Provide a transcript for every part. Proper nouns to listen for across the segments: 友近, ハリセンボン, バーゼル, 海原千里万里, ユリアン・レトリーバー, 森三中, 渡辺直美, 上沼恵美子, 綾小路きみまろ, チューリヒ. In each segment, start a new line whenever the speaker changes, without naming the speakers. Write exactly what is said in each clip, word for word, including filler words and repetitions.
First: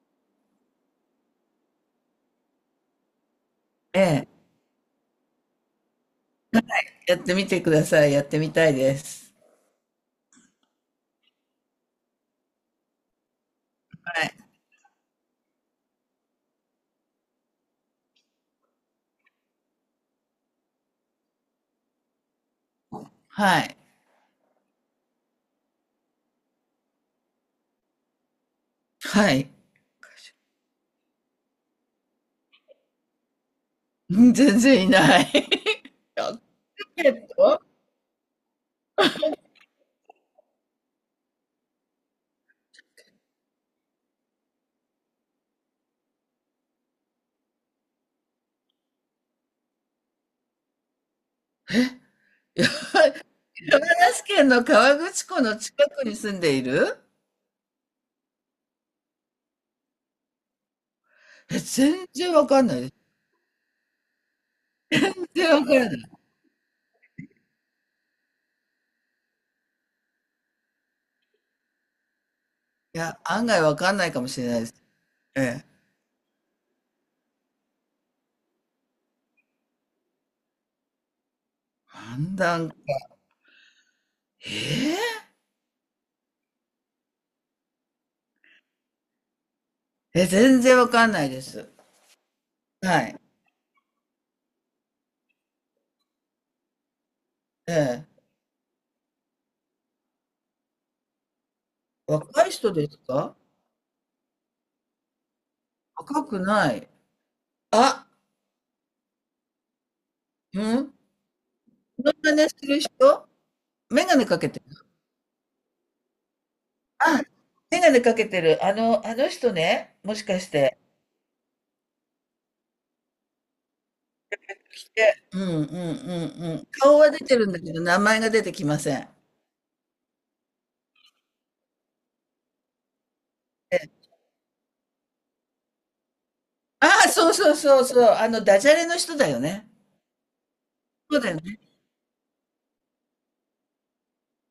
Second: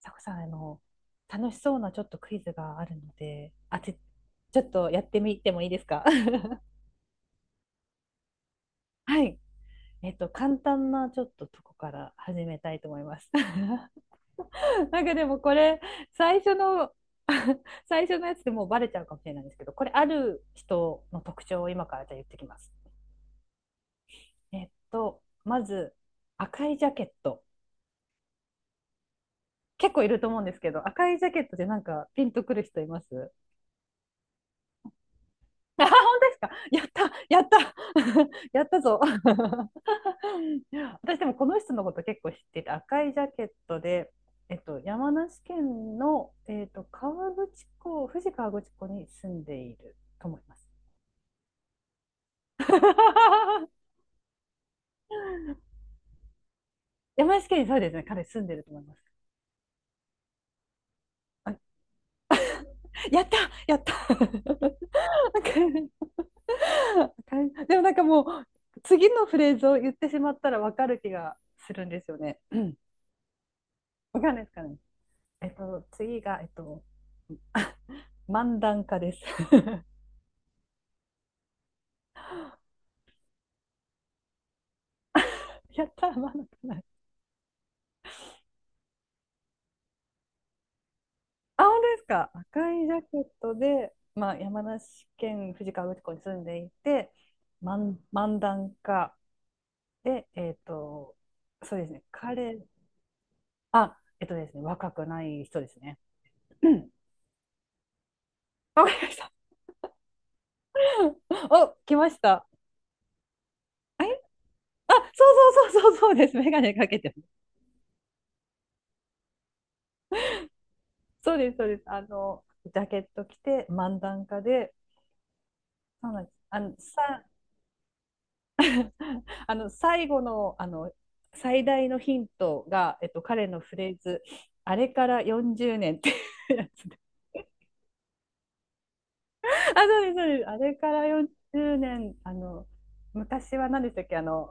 さこさん、あの、楽しそうなちょっとクイズがあるので、あて、
ええ、
ちょっとやってみてもいいですか？
やってみてください。やってみたいで
は
す。
い。えっと、簡単なちょっととこから始めたいと思います。
はい。
なんかでもこれ、最初の 最初のやつでもうバレちゃうかもしれないんですけど、これある人の特徴を今からじゃあ言ってきます。
はい。
えっと、まず、赤いジャケット。
はい。
結構いると思うんですけど、赤いジャケットでなんかピンとくる人います？
うん、全然いない。
あ、本 当です
ロ
か。やっ
ケ
た、
ッ
やっ
ト、
た、やったぞ。私でもこの人のこと結構知ってて、赤いジャケットで、えっと、山梨県の、えっと、河口湖、富士河口湖に住んでいると思います。
山梨県の河口湖の近くに住んでいる。
山梨県にそうですね、彼住んでると思います。あ、
え、全然わかんないです。
やった、やった。
全然わからな
な
い。
んか でもなんかもう、次のフレーズを言ってしまったらわかる気がするんですよね。うん、
いや、案外わかんない
わ
かも
かん
し
ない
れ
です
ない
か
です。
ね。
え
えっ
え。
と、次が、えっと、漫談家です。
判断、え
やったー、漫談家ない。
ええ、全然わかんないで
あ、
す。
本当ですか。赤いジ
は
ャケ
い。
ットで、まあ、山梨県富士河口湖に住んでいて、
え
漫、
え。
漫談家で、えっと、そうですね、
若い
彼、
人ですか？
あ、えっとですね、若くない人ですね。
若く
う
ない。
ん。
あ、
わかりました。
うん。
お、来
モ
ま
ノ
し
マ
た。
ネする人、眼
え、
鏡かけて。
あ、そうそうそうそうそうです。メガネかけて
あ、
ます。
眼鏡かけてる。あの、あの人ね、もしかして。
そうです、そうです。あの、ジャケット着て、漫談家で、
で、うんうんうん
そうなんです。
う
あ
ん。
の、
顔は出
さ、
てるんだけど、名前が出てきません。
あの最後のあの最大のヒントが、えっと、彼のフレー
え
ズ「あれからよんじゅうねん」っていうやつ
あ
で。
あ、そうそうそうそう、あの、ダジャレの人だよね。
あ、そうです、そうです。あれから
そうだよね。
よんじゅうねん、あの昔は何でしたっけ、あの、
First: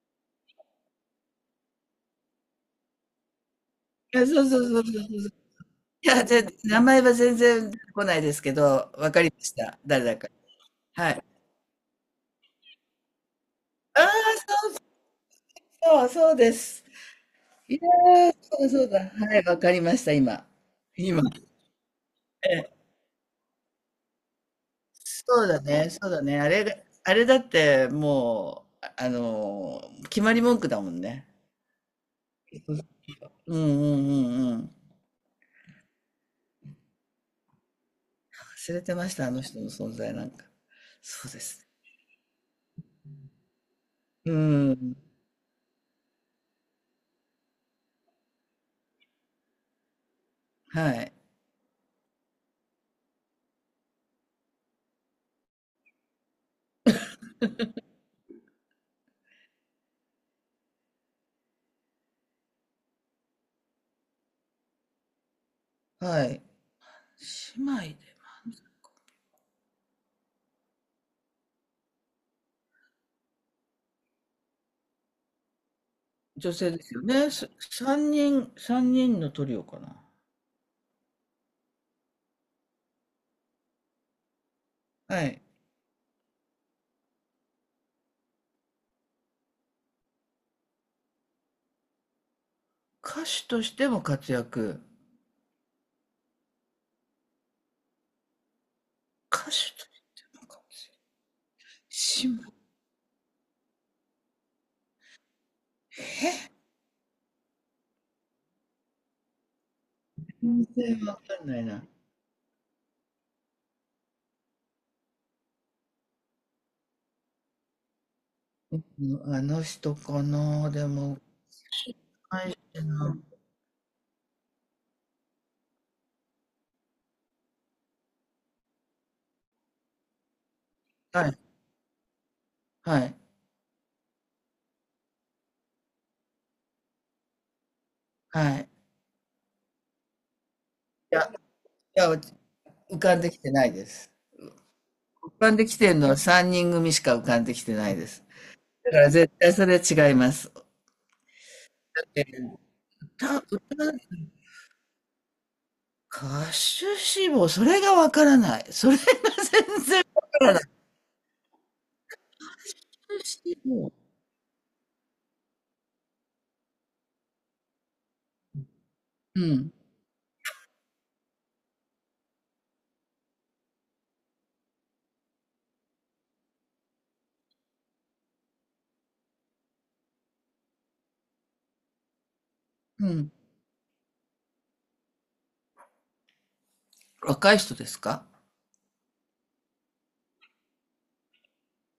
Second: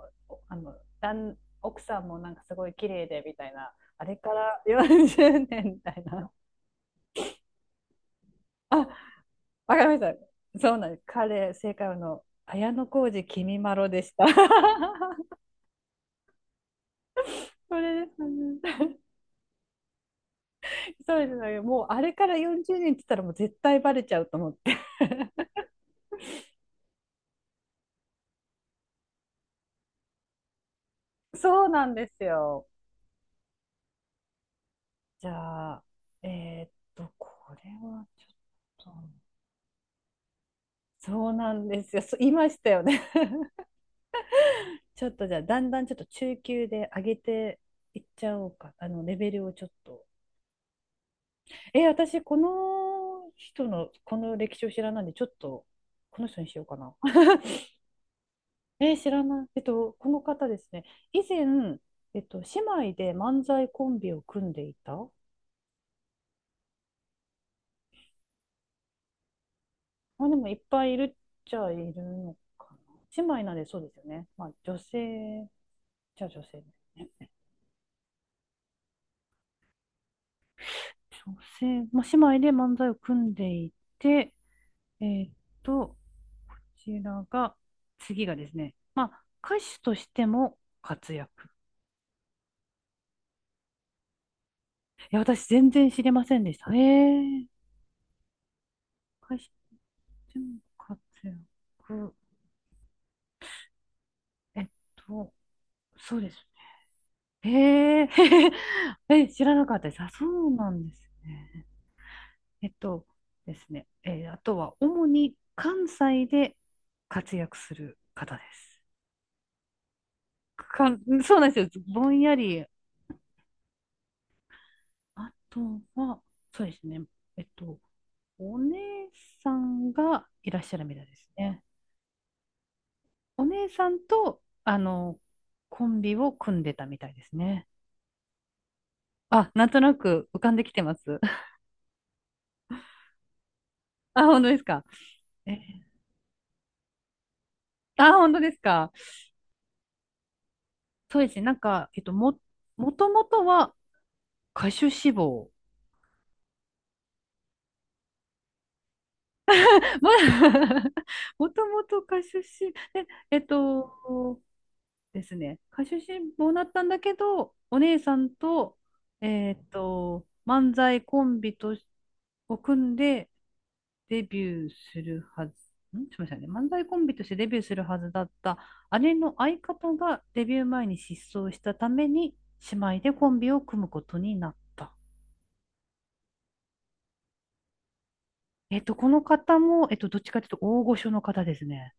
あの、旦奥さんもなんかすごい綺麗でみたいな、あれ
いや、
か
そうそ
ら
うそうそうそう
40
そう。
年みたい
いや、
な。
ぜ名前は全然出てこないですけ
あ、
ど、わかりまし
わか
た。
りまし
誰
た。
だか。
そうなんです、
はい。
彼、正解はあの綾小路きみまろ
あ
で
あ、
した。
そうそう、そうです。い
こ
や
れです
ー、そう
ね。
そうだ。はい、わかりました、今。
そう
今。
ですね。もうあれから40
え
年って言ったらもう絶対バレちゃうと思って。
そうだね、そうだね。あれが、あれだってもう、ああのー、決まり文句だもんね。
そうなんですよ。
うんうんうんうん。
じゃあ、えーっと、これはちょっ
忘れてまし
と、
た、あの人の存在なんか。そ
そ
う
う
で
な
すね。
んですよ。そう言いましたよね。
うん。
ちょっとじゃあ、だんだんちょっと中級で上げていっちゃおうか。あの、レベルをちょっと。
はい。
えー、私、この人の、この歴史を知らないんで、ちょっと、この人にしようかな。えー知らない。えっと、この方ですね。以前、えっと、姉妹で漫才コンビを組んでいた。
はい。姉妹で、
まあ、でもいっぱいいるっちゃいるのかな。姉妹なんでそうですよね。まあ、女性、じゃあ女
女
性で
性ですよ
す
ね。
ね。
す三人、三人のトリオかな。
女性、まあ、姉妹で漫才を組んでいて、え
は
ーっ
い。
と、こちらが、次がですね、まあ、歌手としても活躍。
歌手としても活躍。
いや、私全然知りませんでした。ええ。歌
歌手
手
として
で
も
も
活
活
躍。
躍。
姉妹。
えっと、そうで
え
すね。へえー。え、知らなかったです。あ、そう
全
なんです
然わかんな
ね。
いな。
えっとですね、えー、あとは主に関西で活躍する方です。
うん、あの人かな、で
か、
も
そうなんですよ。ぼんや
最
り。
初の、
あとは、そうですね。えっと、お姉さんがいらっしゃるみたいで
は
す
い、
ね。
はい、
お姉さんと、あの、コンビを組んでたみたいですね。
はい。
あ、なんとなく浮かんできてま
い
す。
や、い や、浮かんできてないです。
あ、本当ですか。
浮か
え
んできて
ー、
るのはさんにん組しか浮かんできてないで
あ、
す。
本当です
だ
か。
から絶対それは違います。
そうですね。なんか、えっと、
え
も、もとも
歌、
とは
歌、
歌手志望。
歌手志望、それがわからない。それが
まあ、
歌
もともと歌手志望、で
手
えっ
志望。
とですね、歌手志望だったんだけど、お姉さんと、
う
えっ
ん、
と、漫才コンビとしを組んでデビューするはず、ん、すみませんね、漫才コンビとしてデビューするはずだった姉の相方がデビュー前に失踪したために、姉妹
う
でコ
ん。
ンビを組むことになった。
若い人ですか？
えっと、この方も、えっと、どっちかというと大御所の方ですね。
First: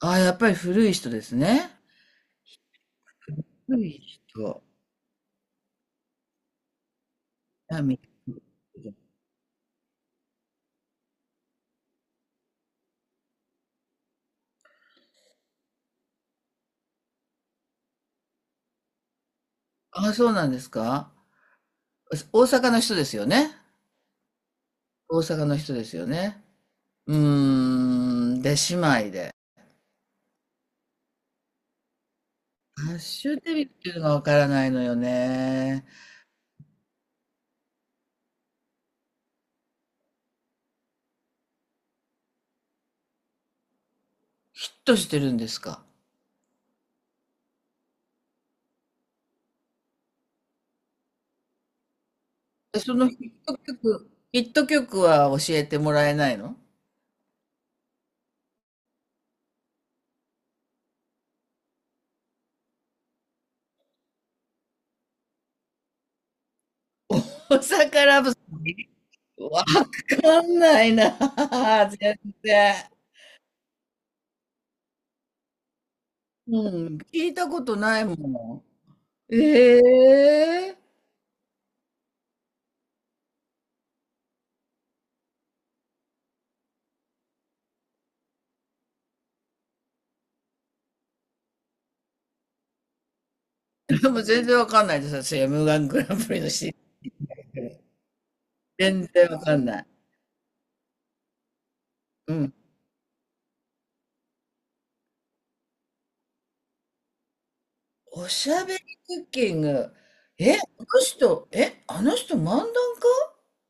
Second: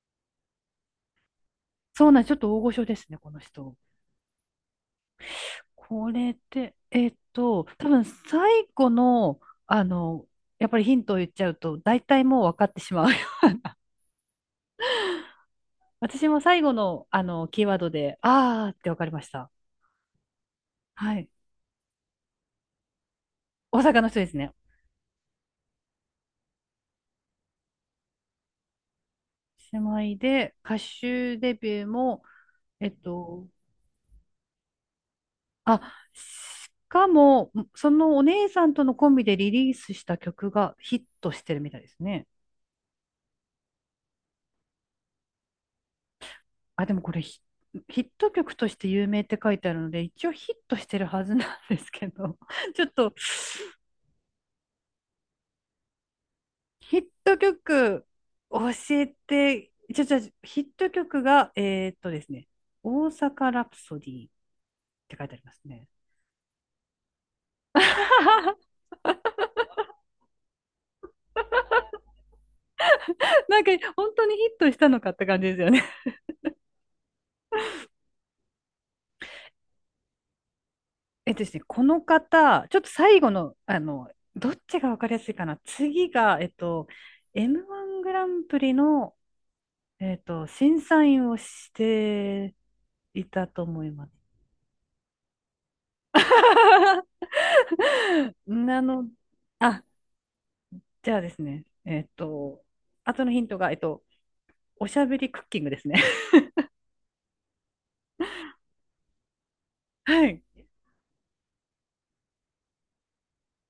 ああ、やっぱり古い人ですね。
そうなんです。ちょっと大御所ですね、この人。
古い人。
これって、えっと、
南あ、
多
み
分最後の、あの、やっぱりヒントを言っちゃうと、大体もう分かってしまう。私も最後の、あの、キーワードで、あーって分かりました。
あ、そうなんですか？
はい。
大阪の人ですよね。
大阪の人ですね。
大阪の人ですよね。うーん、出姉妹で。
姉妹で、歌手デビューも、えっ
ハッシュ
と、
デビっていうのがわからないのよ
あ、
ね。
しかも、そのお姉さんとのコンビでリリースした曲がヒットしてるみたいですね。
ヒットしてるんですか？
あ、でもこれヒ、ヒット曲として有名って書いてあるので、一応ヒットしてるはずなんですけど、
で
ちょっ
その
と
ヒット曲、ヒット曲は教えてもらえないの？
ヒット曲教えて、ちょ、ちょ、ヒット曲が、えーっとですね、大阪ラプソディって書いてありますね。
お魚不足、 わかんないな。全然。
なんか本当にヒットしたのかって感じですよね。
うん、聞いたことないもん。ええ。
えっとですね、この方、ちょっと最後の、あの、どっちが分かりやすいかな。次が、えっと、エムワン グランプリのえっと、審査員をしていたと思い
で
ま す。
も全然わかんないです。私、m ングランプリのシ CD
なの、
全然わかんな
あ、
い。
じゃあですね、えっ
うん。
と、後のヒントが、えっと、おしゃべりクッキングですね。
おしゃべりクッキング。
はい。
え、あの人、え、あの人漫談家。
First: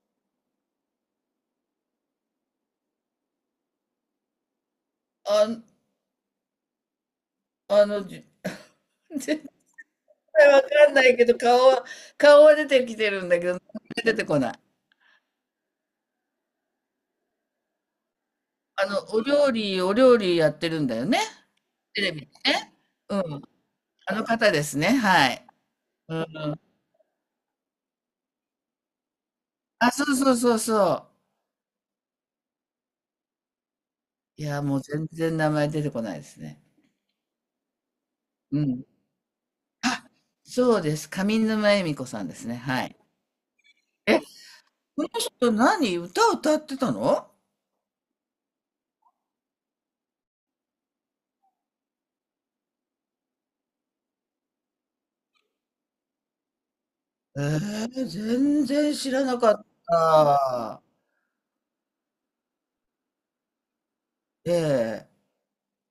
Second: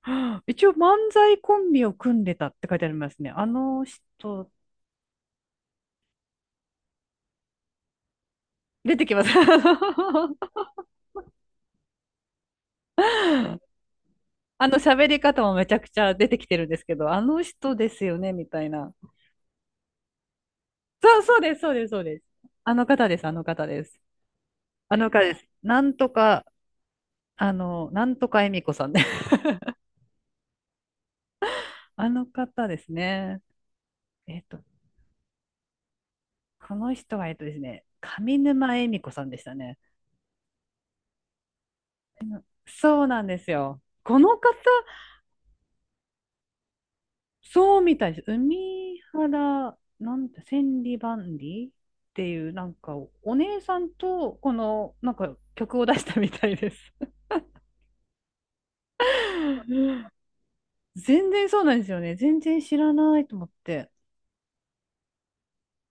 一応、漫才コンビを組んでたって書いてありますね。あの人、
あ、あの、じ
出てきます。
絶対 わ かんないけど、顔は、顔は出てきてるんだけど、名前出てこない。
あの喋り方もめちゃくちゃ出てきてるんですけど、あの人ですよね、みたい
あ
な。
の、お料理、お料理やってるんだよ
そ
ね。
う、そうです、そうです、そ
テ
う
レ
で
ビ
す。
でね。
あの方
う
です、あ
ん。
の方です。
あの方ですね。
あの方
は
で
い。
す。なんと
うん。
か、あの、なんとか恵美子さんね。
あ、そうそうそうそ
あの方ですね。え
う。い
っと、
や、もう全然名前出てこないですね。
この人は、えっとですね、上
う
沼
ん。
恵美子さんでしたね。
あ、そうです。上沼恵美子さんですね。はい。
そうなんですよ。こ
え、
の方、
この人何歌歌ってたの？
そうみたいです。海原、なんて、千里万里っていう、なんか、お姉さんと、この、なんか、曲を出したみたいです。
ええ、全然知らなかっ た。
全然そうなんですよね。全然知らないと思って。
ええ、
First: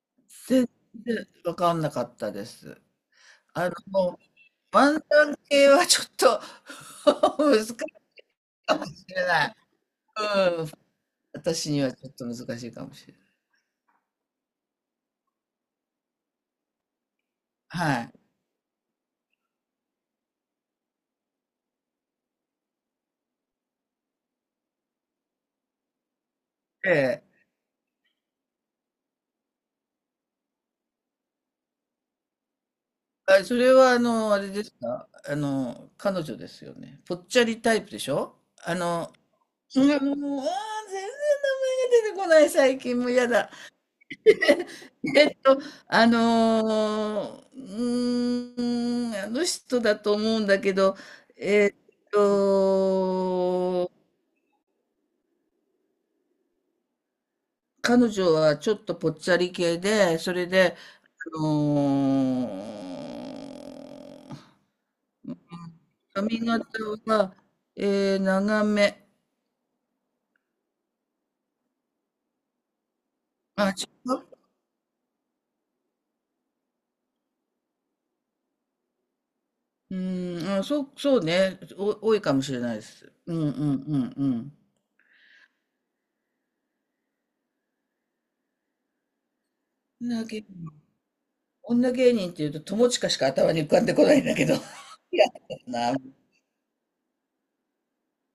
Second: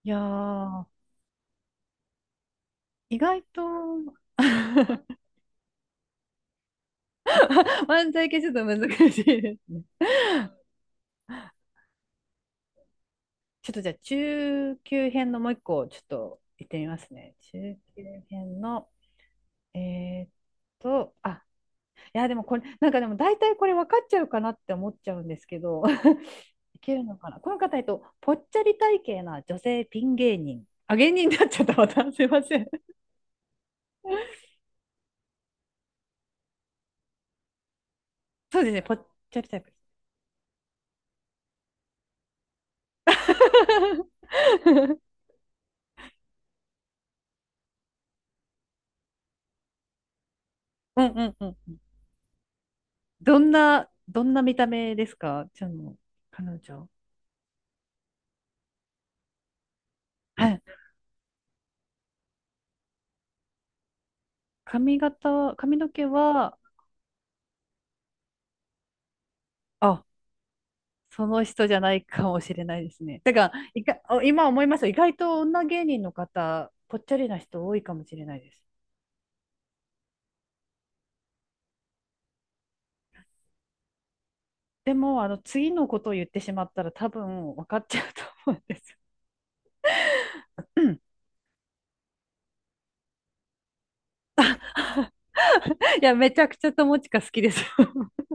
いや
全
ー、
然分かんなかったです。
意外と、
あの、ワンタン系はちょっと 難しい
漫才系ちょっと
か
難
もし
しい
れな
で
い。
すね。
うん、私にはちょっと難しいかもしれない。
ちょっとじゃあ中級編のもう一個ちょっと行ってみますね。中級
はい。
編の、えーっと、あ、いやでもこれ、なんかでも大体これ分かっちゃうかなって思っちゃうんですけど、い
え
けるの
え。
かな。この方、えっと、ぽっちゃり体型な女性ピン芸人。あ、芸人になっちゃった、また。すいません。
あ、それはあの、あれですか、あの、彼女ですよね。ぽっちゃりタイプでしょ？
そうです
あ
ね、ぽっ
の、
ちゃりタイプ。
うん、もう、あー全然名前が出てこない、最近もう嫌だ。えっと、あのー、うーん、あの人だと思うんだけど、
うんうんう
え
ん。
っ
どんな、
と、
どんな見た目ですか、ちゃんの彼女。
彼女はちょっとぽっちゃり系で、そ
は
れ
い。
で、あのー
髪型は、髪の毛
髪
は、
型は、えー長め。
あ、その人じゃないかもしれないですね。だから、
あ、
い
違
か、
う。
今思いますよ。意外と女芸人の方、ぽっちゃりな人多いかもしれないです。
うん、あ、そう、そうね、お、多いかもしれないです。うんうんうん
でも、あの、次のことを言ってしまったら多分分かっちゃうと思うんですよ。
うん。だけど
うん、
女芸人っていうと、友近しか頭に浮かんでこないんだけど。いや、な、
いや、めちゃくちゃ友近好きです。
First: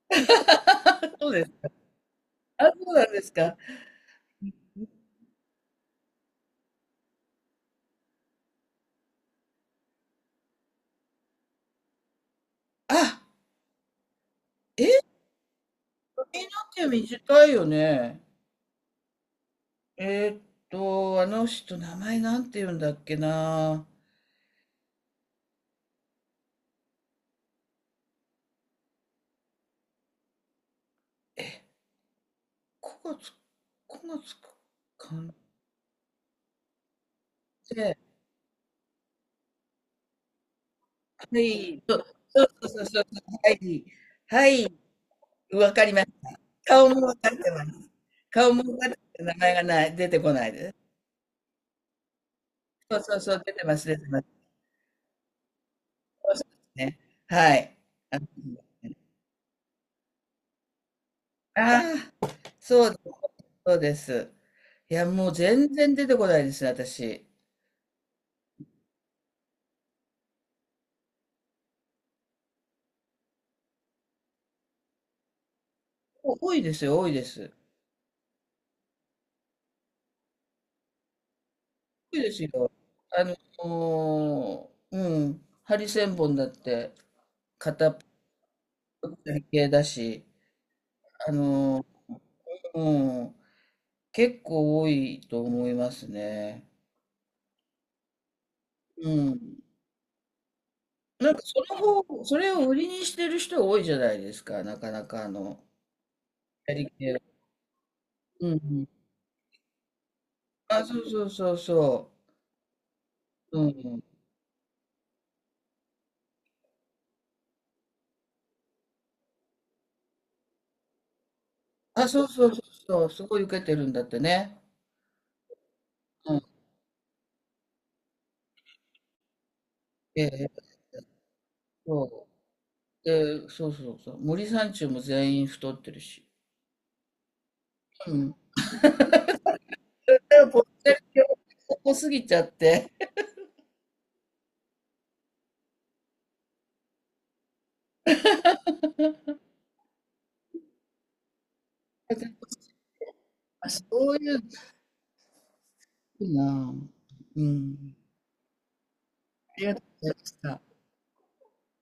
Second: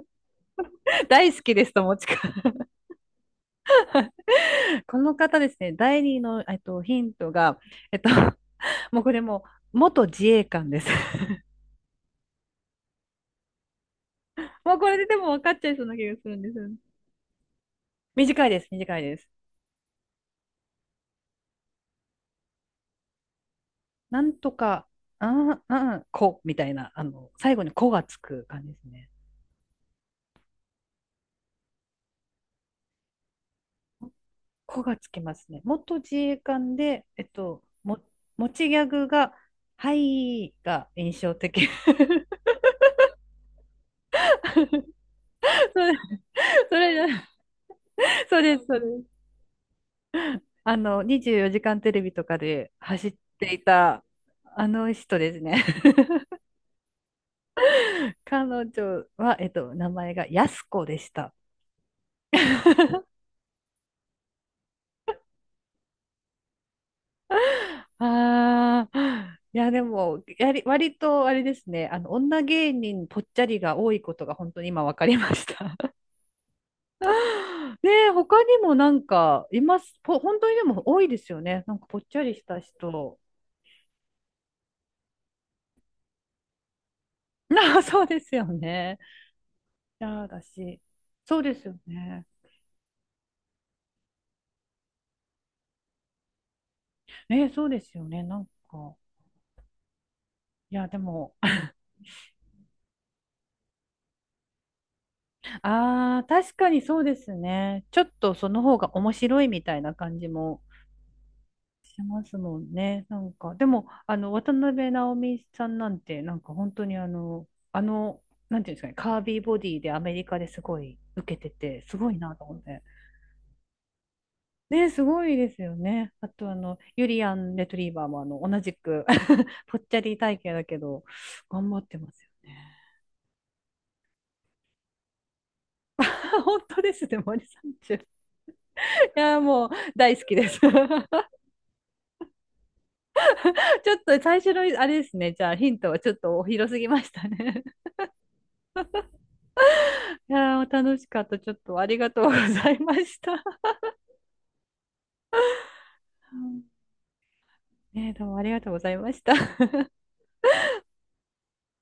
そ
大
う
好
で
きで
す。
す、友近。
あ、そうなんですか。
この方ですね、第二の、えっと、ヒントが、えっと、もうこれもう、元自衛官です。
あ、
もうこ
え、
れででも分かっちゃいそうな気がするん
髪の
ですよね。
毛短いよね。
短いです、短いです。
えーっと、あの人、名前なんて言うんだっけな。
なんとか、ああああこ、みたいな、あの、最後にこがつく感じですね。
え、こがつこがつ
こがつ
か
き
ん
ますね。元自衛官で、えっと、
て、
も、持ちギャグが、はいが印象
は
的。
い、そうそうそうそうそう、はい、はい、わ
そ
か
れ、
ります。
そ
顔
れじゃ
もわ
ない、
かってます。
そう
顔
です、
も
そ
わ
うで
かって
す。
ます、名前がない、出てこないです。
あの、にじゅうよじかんテレビとかで
そう
走っ
そうそう、
て
出
い
てます、出
た、
てます。
あの人ですね。
そうですね。はい。あ
彼女は、えっと、名前がやすこでした。
あーそうです、 そうです。いや、もう全然出てこないですね、私。
ああ、いや、でも、やり、割とあれですね、あの、女芸人ぽっちゃりが多いことが本当に今分かりました。
お多いですよ、多いです。
ねえ、他にもなんか、います。ぽ、本当にでも多いですよね。なんかぽっち
多い
ゃ
で
りし
す
た
よ。
人。
あのーうん、ハリセンボンだって
ああ、
片っ
そうですよね。
ぽ系だ
い
し、
やー、だし。
あ
そうですよ
のー
ね。
うん、結構多いと思いますね。
えー、そうですよね。なんか、
うん。
いや、で
な
も、
んかそ の方、それを売りにしてる人多いじゃないですか、なかなかあの、
ああ、確か
や
に
り
そう
系
で
の。
すね。ちょっとそ
う
の方
ん、
が面白いみたいな感じも。
あ、そうそうそう
し
そ
ますもんね。なんか、
う。
で
う
も、
ん。
あの、渡辺直美さんなんて、なんか本当にあの、あの、なんていうんですかね、カービーボディでアメリカですごい受けてて、す
あ、
ごい
そう
なと
そう
思
そう
って。
そう。すごい受けてるんだってね。
ね、すごいですよね。あ
うん。
と、あの、ユリアン・レトリーバーも、あの、同じく ぽっちゃり
え
体
え、
型だけど、頑張ってます
そ
よね。
う。で、そうそうそう。森三中も全員太ってるし。
本当ですね、森三中。い
うん。
や、もう、大
で
好きで
も、
す。ちょ
こっこすぎちゃって。
っと最初の、あれですね、じゃあヒントはちょっと広すぎましたね。いやー、楽しかった。ちょっとありがとうござ いました。
そういうのいい
うん、
な。うん。
ねえ、どうもありがとうございました。
ありがとうございました。